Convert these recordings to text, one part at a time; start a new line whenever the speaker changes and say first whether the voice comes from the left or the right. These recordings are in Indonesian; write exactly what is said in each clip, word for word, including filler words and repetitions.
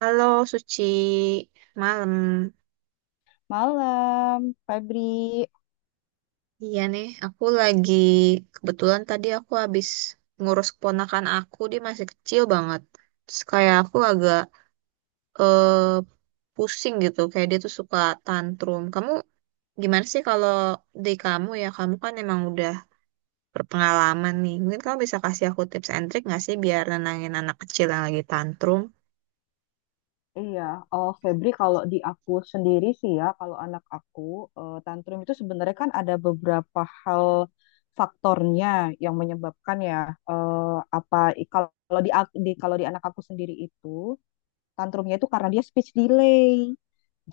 right: Halo Suci, malam.
left: Malam, Febri.
right: Iya nih, aku lagi kebetulan tadi aku habis ngurus keponakan aku, dia masih kecil banget. Terus kayak aku agak eh, pusing gitu, kayak dia tuh suka tantrum. Kamu gimana sih kalau di kamu ya, kamu kan emang udah berpengalaman nih. Mungkin kamu bisa kasih aku tips and trick nggak sih biar nenangin anak kecil yang lagi tantrum?
left: Iya, oh Febri, kalau di aku sendiri sih ya, kalau anak aku eh, tantrum itu sebenarnya kan ada beberapa hal faktornya yang menyebabkan ya, eh, apa i- kalau di, ak- di kalau di anak aku sendiri itu tantrumnya itu karena dia speech delay.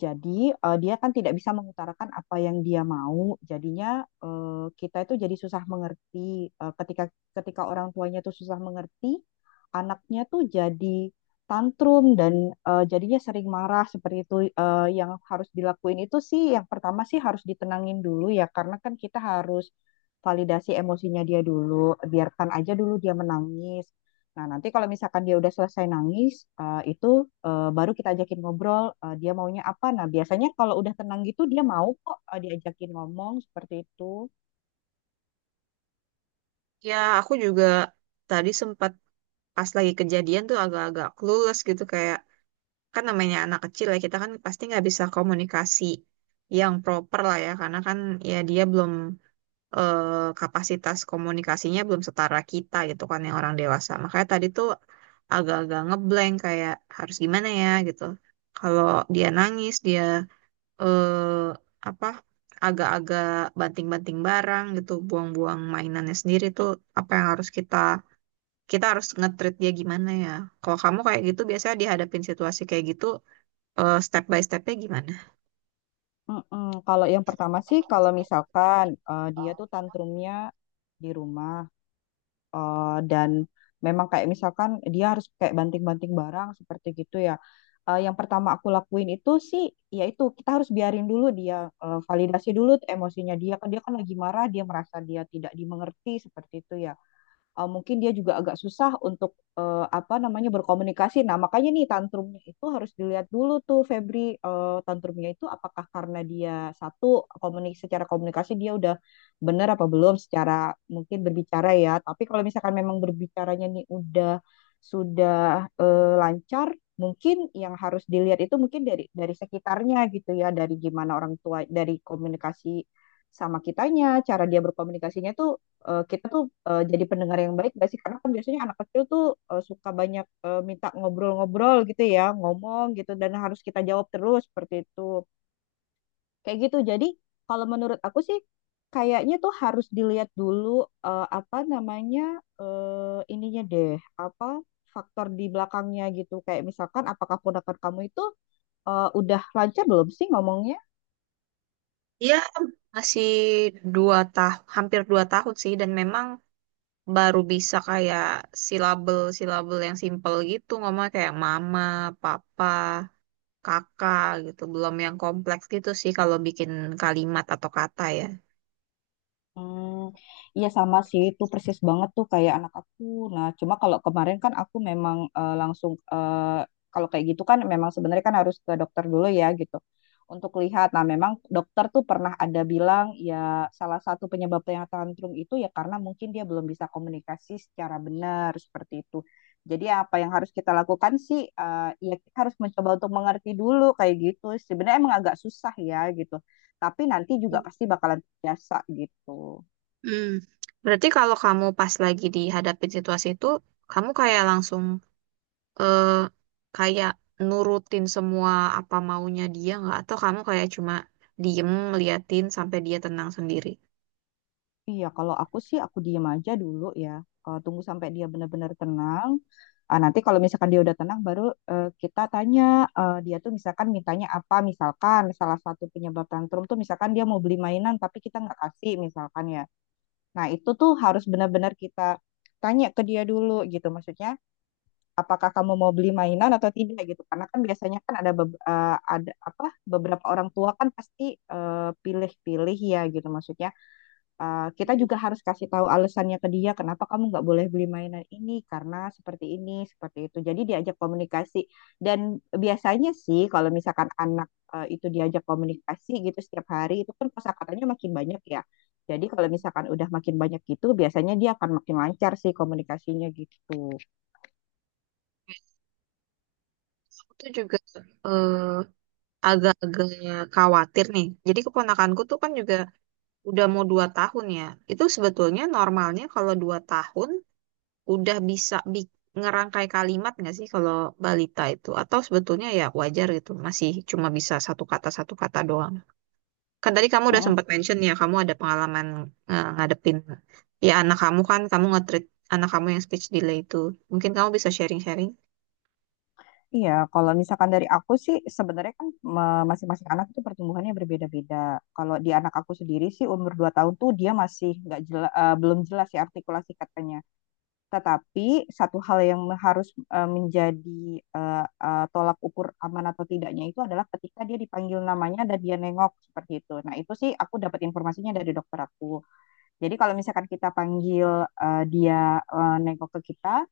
left: Jadi eh, dia kan tidak bisa mengutarakan apa yang dia mau. Jadinya eh, kita itu jadi susah mengerti. Eh, ketika ketika orang tuanya tuh susah mengerti, anaknya tuh jadi tantrum dan eh, jadinya sering marah seperti itu. Eh, yang harus dilakuin itu sih yang pertama sih harus ditenangin dulu ya, karena kan kita harus validasi emosinya dia dulu. Biarkan aja dulu dia menangis. Nah, nanti kalau misalkan dia udah selesai nangis, eh, itu eh, baru kita ajakin ngobrol, eh, dia maunya apa. Nah, biasanya kalau udah tenang gitu, dia mau kok, eh, diajakin ngomong seperti itu.
right: Ya, aku juga tadi sempat pas lagi kejadian tuh agak-agak clueless gitu, kayak kan namanya anak kecil ya, kita kan pasti nggak bisa komunikasi yang proper lah ya, karena kan ya dia belum, eh, kapasitas komunikasinya belum setara kita gitu kan yang orang dewasa. Makanya tadi tuh agak-agak ngeblank, kayak harus gimana ya gitu kalau dia nangis, dia eh, apa agak-agak banting-banting barang gitu, buang-buang mainannya sendiri tuh apa yang harus kita kita harus nge dia gimana ya, kalau kamu kayak gitu biasanya dihadapin situasi kayak gitu, eh, step by stepnya gimana?
left: Mm-mm. Kalau yang pertama sih, kalau misalkan eh, dia tuh tantrumnya di rumah, Eh, dan memang kayak misalkan dia harus kayak banting-banting barang seperti gitu ya. Eh, yang pertama aku lakuin itu sih, yaitu kita harus biarin dulu dia, eh, validasi dulu tuh emosinya dia kan dia kan lagi marah, dia merasa dia tidak dimengerti seperti itu ya, eh, mungkin dia juga agak susah untuk eh, apa namanya berkomunikasi. Nah, makanya nih tantrumnya itu harus dilihat dulu tuh, Febri, eh, tantrumnya itu apakah karena dia, satu, komunik secara komunikasi dia udah benar apa belum, secara mungkin berbicara ya. Tapi kalau misalkan memang berbicaranya nih udah sudah eh, lancar. Mungkin yang harus dilihat itu mungkin dari dari sekitarnya gitu ya, dari gimana orang tua, dari komunikasi sama kitanya, cara dia berkomunikasinya tuh, eh, kita tuh eh, jadi pendengar yang baik gak sih? Karena kan biasanya anak kecil tuh eh, suka banyak eh, minta ngobrol-ngobrol gitu ya, ngomong gitu dan harus kita jawab terus seperti itu. Kayak gitu. Jadi kalau menurut aku sih kayaknya tuh harus dilihat dulu eh, apa namanya, eh, ininya deh, apa faktor di belakangnya gitu. Kayak misalkan apakah ponakan kamu itu eh, udah lancar belum sih ngomongnya?
right: Iya, masih dua tahun, hampir dua tahun sih, dan memang baru bisa kayak silabel-silabel yang simple gitu, ngomong kayak mama, papa, kakak gitu, belum yang kompleks gitu sih kalau bikin kalimat atau kata ya.
left: Hmm, iya sama sih itu persis banget tuh kayak anak aku. Nah, cuma kalau kemarin kan aku memang, eh, langsung, eh, kalau kayak gitu kan memang sebenarnya kan harus ke dokter dulu ya gitu untuk lihat. Nah, memang dokter tuh pernah ada bilang ya, salah satu penyebab yang tantrum itu ya karena mungkin dia belum bisa komunikasi secara benar seperti itu. Jadi apa yang harus kita lakukan sih, eh, ya kita harus mencoba untuk mengerti dulu kayak gitu. Sebenarnya emang agak susah ya gitu. Tapi nanti juga pasti bakalan biasa gitu.
right: Hmm. Berarti kalau kamu pas lagi dihadapin situasi itu, kamu kayak langsung eh kayak nurutin semua apa maunya dia, nggak, atau kamu kayak cuma diem liatin sampai dia tenang sendiri?
left: Iya, kalau aku sih aku diem aja dulu ya. Eh, tunggu sampai dia benar-benar tenang. Ah, nanti kalau misalkan dia udah tenang, baru eh, kita tanya eh, dia tuh misalkan mintanya apa. Misalkan salah satu penyebab tantrum tuh misalkan dia mau beli mainan tapi kita nggak kasih misalkan ya. Nah, itu tuh harus benar-benar kita tanya ke dia dulu gitu. Maksudnya apakah kamu mau beli mainan atau tidak gitu. Karena kan biasanya kan ada beb- eh, ada apa beberapa orang tua kan pasti eh, pilih-pilih ya gitu, maksudnya Uh, kita juga harus kasih tahu alasannya ke dia kenapa kamu nggak boleh beli mainan ini, karena seperti ini seperti itu, jadi diajak komunikasi. Dan biasanya sih kalau misalkan anak uh, itu diajak komunikasi gitu setiap hari, itu kan kosakatanya makin banyak ya, jadi kalau misalkan udah makin banyak gitu, biasanya dia akan makin lancar sih komunikasinya gitu.
right: Aku tuh juga eh, agak-agak khawatir nih, jadi keponakanku tuh kan juga udah mau dua tahun ya, itu sebetulnya normalnya kalau dua tahun udah bisa bi- ngerangkai kalimat nggak sih kalau balita itu, atau sebetulnya ya wajar gitu masih cuma bisa satu kata satu kata doang? Kan tadi kamu udah sempat mention ya, kamu ada pengalaman eh, ngadepin ya anak kamu kan, kamu nge-treat anak kamu yang speech delay itu. Mungkin kamu bisa sharing-sharing.
left: Iya, kalau misalkan dari aku sih sebenarnya kan me- masing-masing anak itu pertumbuhannya berbeda-beda. Kalau di anak aku sendiri sih umur dua tahun tuh dia masih nggak jela- eh, belum jelas ya artikulasi katanya. Tetapi satu hal yang harus eh, menjadi eh, eh, tolak ukur aman atau tidaknya itu adalah ketika dia dipanggil namanya dan dia nengok seperti itu. Nah, itu sih aku dapat informasinya dari dokter aku. Jadi kalau misalkan kita panggil eh, dia eh, nengok ke kita,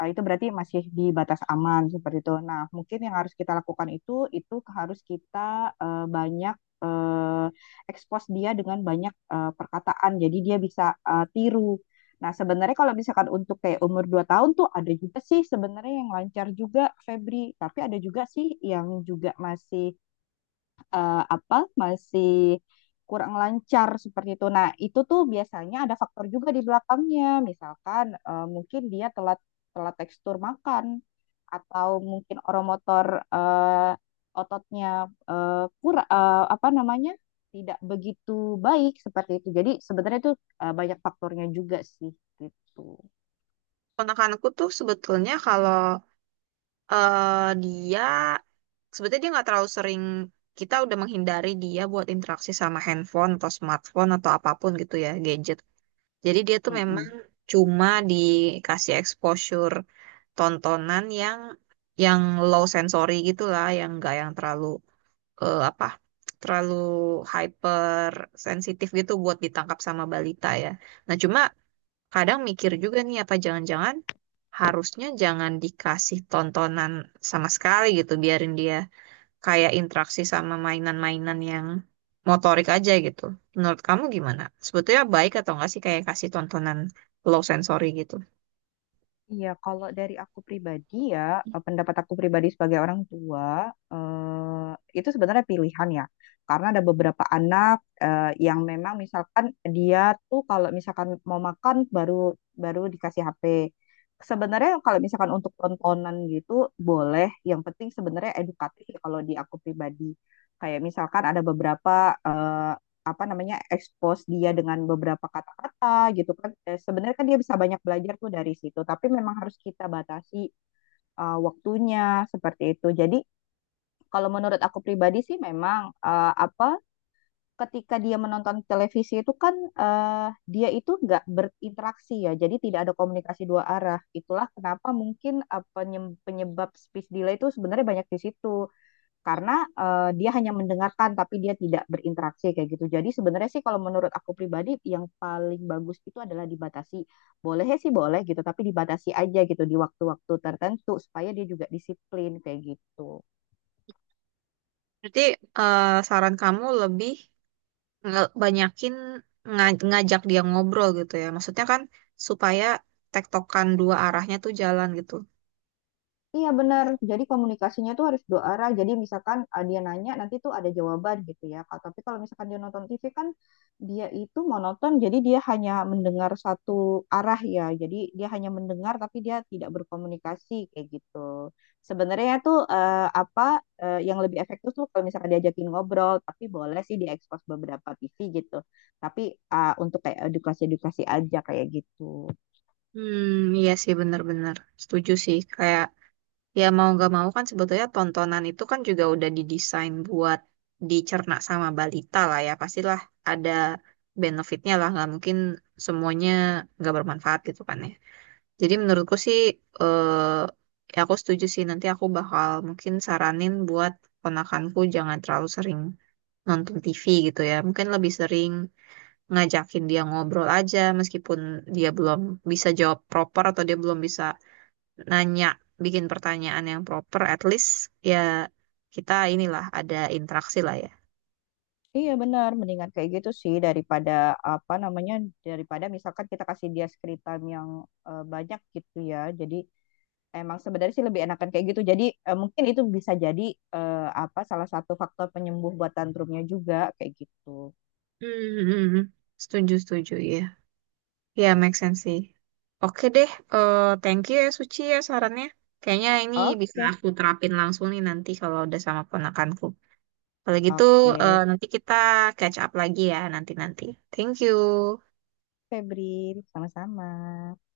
left: ah, itu berarti masih di batas aman seperti itu. Nah, mungkin yang harus kita lakukan itu, itu harus kita eh, banyak eh, expose dia dengan banyak eh, perkataan. Jadi dia bisa eh, tiru. Nah, sebenarnya kalau misalkan untuk kayak umur dua tahun tuh ada juga sih sebenarnya yang lancar juga, Febri. Tapi ada juga sih yang juga masih eh, apa, masih kurang lancar seperti itu. Nah, itu tuh biasanya ada faktor juga di belakangnya. Misalkan eh, mungkin dia telat telat tekstur makan, atau mungkin oromotor, eh, ototnya eh, kurang, eh, apa namanya, tidak begitu baik seperti itu. Jadi sebenarnya itu eh, banyak faktornya juga sih gitu.
right: Ponakanku tuh sebetulnya kalau eh, dia sebetulnya dia nggak terlalu sering, kita udah menghindari dia buat interaksi sama handphone atau smartphone atau apapun gitu ya, gadget. Jadi dia tuh memang
left: Mm-mm.
right: cuma dikasih exposure tontonan yang yang low sensory gitulah, yang nggak yang terlalu eh, apa terlalu hyper sensitif gitu buat ditangkap sama balita ya. Nah, cuma kadang mikir juga nih, apa jangan-jangan harusnya jangan dikasih tontonan sama sekali gitu, biarin dia kayak interaksi sama mainan-mainan yang motorik aja gitu. Menurut kamu gimana? Sebetulnya baik atau enggak sih kayak kasih tontonan low sensory gitu?
left: Iya, kalau dari aku pribadi ya, eh, pendapat aku pribadi sebagai orang tua, eh, itu sebenarnya pilihan ya. Karena ada beberapa anak eh, yang memang misalkan dia tuh kalau misalkan mau makan, baru baru dikasih H P. Sebenarnya kalau misalkan untuk tontonan gitu boleh, yang penting sebenarnya edukatif ya kalau di aku pribadi. Kayak misalkan ada beberapa eh, apa namanya, expose dia dengan beberapa kata-kata gitu kan. Eh, sebenarnya kan dia bisa banyak belajar tuh dari situ, tapi memang harus kita batasi eh, waktunya seperti itu. Jadi kalau menurut aku pribadi sih memang, eh, apa, ketika dia menonton televisi itu kan eh, dia itu nggak berinteraksi ya, jadi tidak ada komunikasi dua arah. Itulah kenapa mungkin eh, penyebab speech delay itu sebenarnya banyak di situ, karena eh, dia hanya mendengarkan tapi dia tidak berinteraksi kayak gitu. Jadi sebenarnya sih kalau menurut aku pribadi yang paling bagus itu adalah dibatasi. Boleh sih boleh gitu, tapi dibatasi aja gitu di waktu-waktu tertentu supaya dia juga disiplin kayak gitu.
right: Berarti eh, saran kamu lebih nge- banyakin nga- ngajak dia ngobrol gitu ya. Maksudnya kan supaya tektokan dua arahnya tuh jalan gitu.
left: Iya, benar. Jadi komunikasinya tuh harus dua arah. Jadi misalkan, ah, dia nanya nanti tuh ada jawaban gitu ya. Kak. Tapi kalau misalkan dia nonton T V kan dia itu monoton. Jadi dia hanya mendengar satu arah ya. Jadi dia hanya mendengar tapi dia tidak berkomunikasi kayak gitu. Sebenarnya tuh eh, apa, eh, yang lebih efektif tuh kalau misalkan diajakin ngobrol. Tapi boleh sih diekspos beberapa T V gitu. Tapi ah, untuk kayak edukasi-edukasi aja kayak gitu.
right: Hmm, iya sih, bener-bener. Setuju sih. Kayak ya mau nggak mau kan sebetulnya tontonan itu kan juga udah didesain buat dicerna sama balita lah ya. Pastilah ada benefitnya lah. Nggak mungkin semuanya nggak bermanfaat gitu kan ya. Jadi menurutku sih eh, ya aku setuju sih, nanti aku bakal mungkin saranin buat ponakanku jangan terlalu sering nonton T V gitu ya. Mungkin lebih sering ngajakin dia ngobrol aja, meskipun dia belum bisa jawab proper atau dia belum bisa nanya, bikin pertanyaan yang proper, at least ya kita inilah ada interaksi lah ya.
left: Iya, benar, mendingan kayak gitu sih daripada apa namanya, daripada misalkan kita kasih dia screen time yang eh, banyak gitu ya. Jadi emang sebenarnya sih lebih enakan kayak gitu. Jadi eh, mungkin itu bisa jadi eh, apa salah satu faktor penyembuh buat tantrumnya juga kayak gitu.
right: Hmm, hmm, hmm. Setuju, setuju ya. Ya make sense sih. Oke deh, eh, thank you ya Suci ya sarannya. Kayaknya ini bisa
left: Oke,
right: aku terapin langsung nih nanti kalau udah sama ponakanku. Kalau gitu, eh,
left: oke,
right: nanti kita catch up lagi ya nanti-nanti. Thank you.
left: Febri, sama-sama.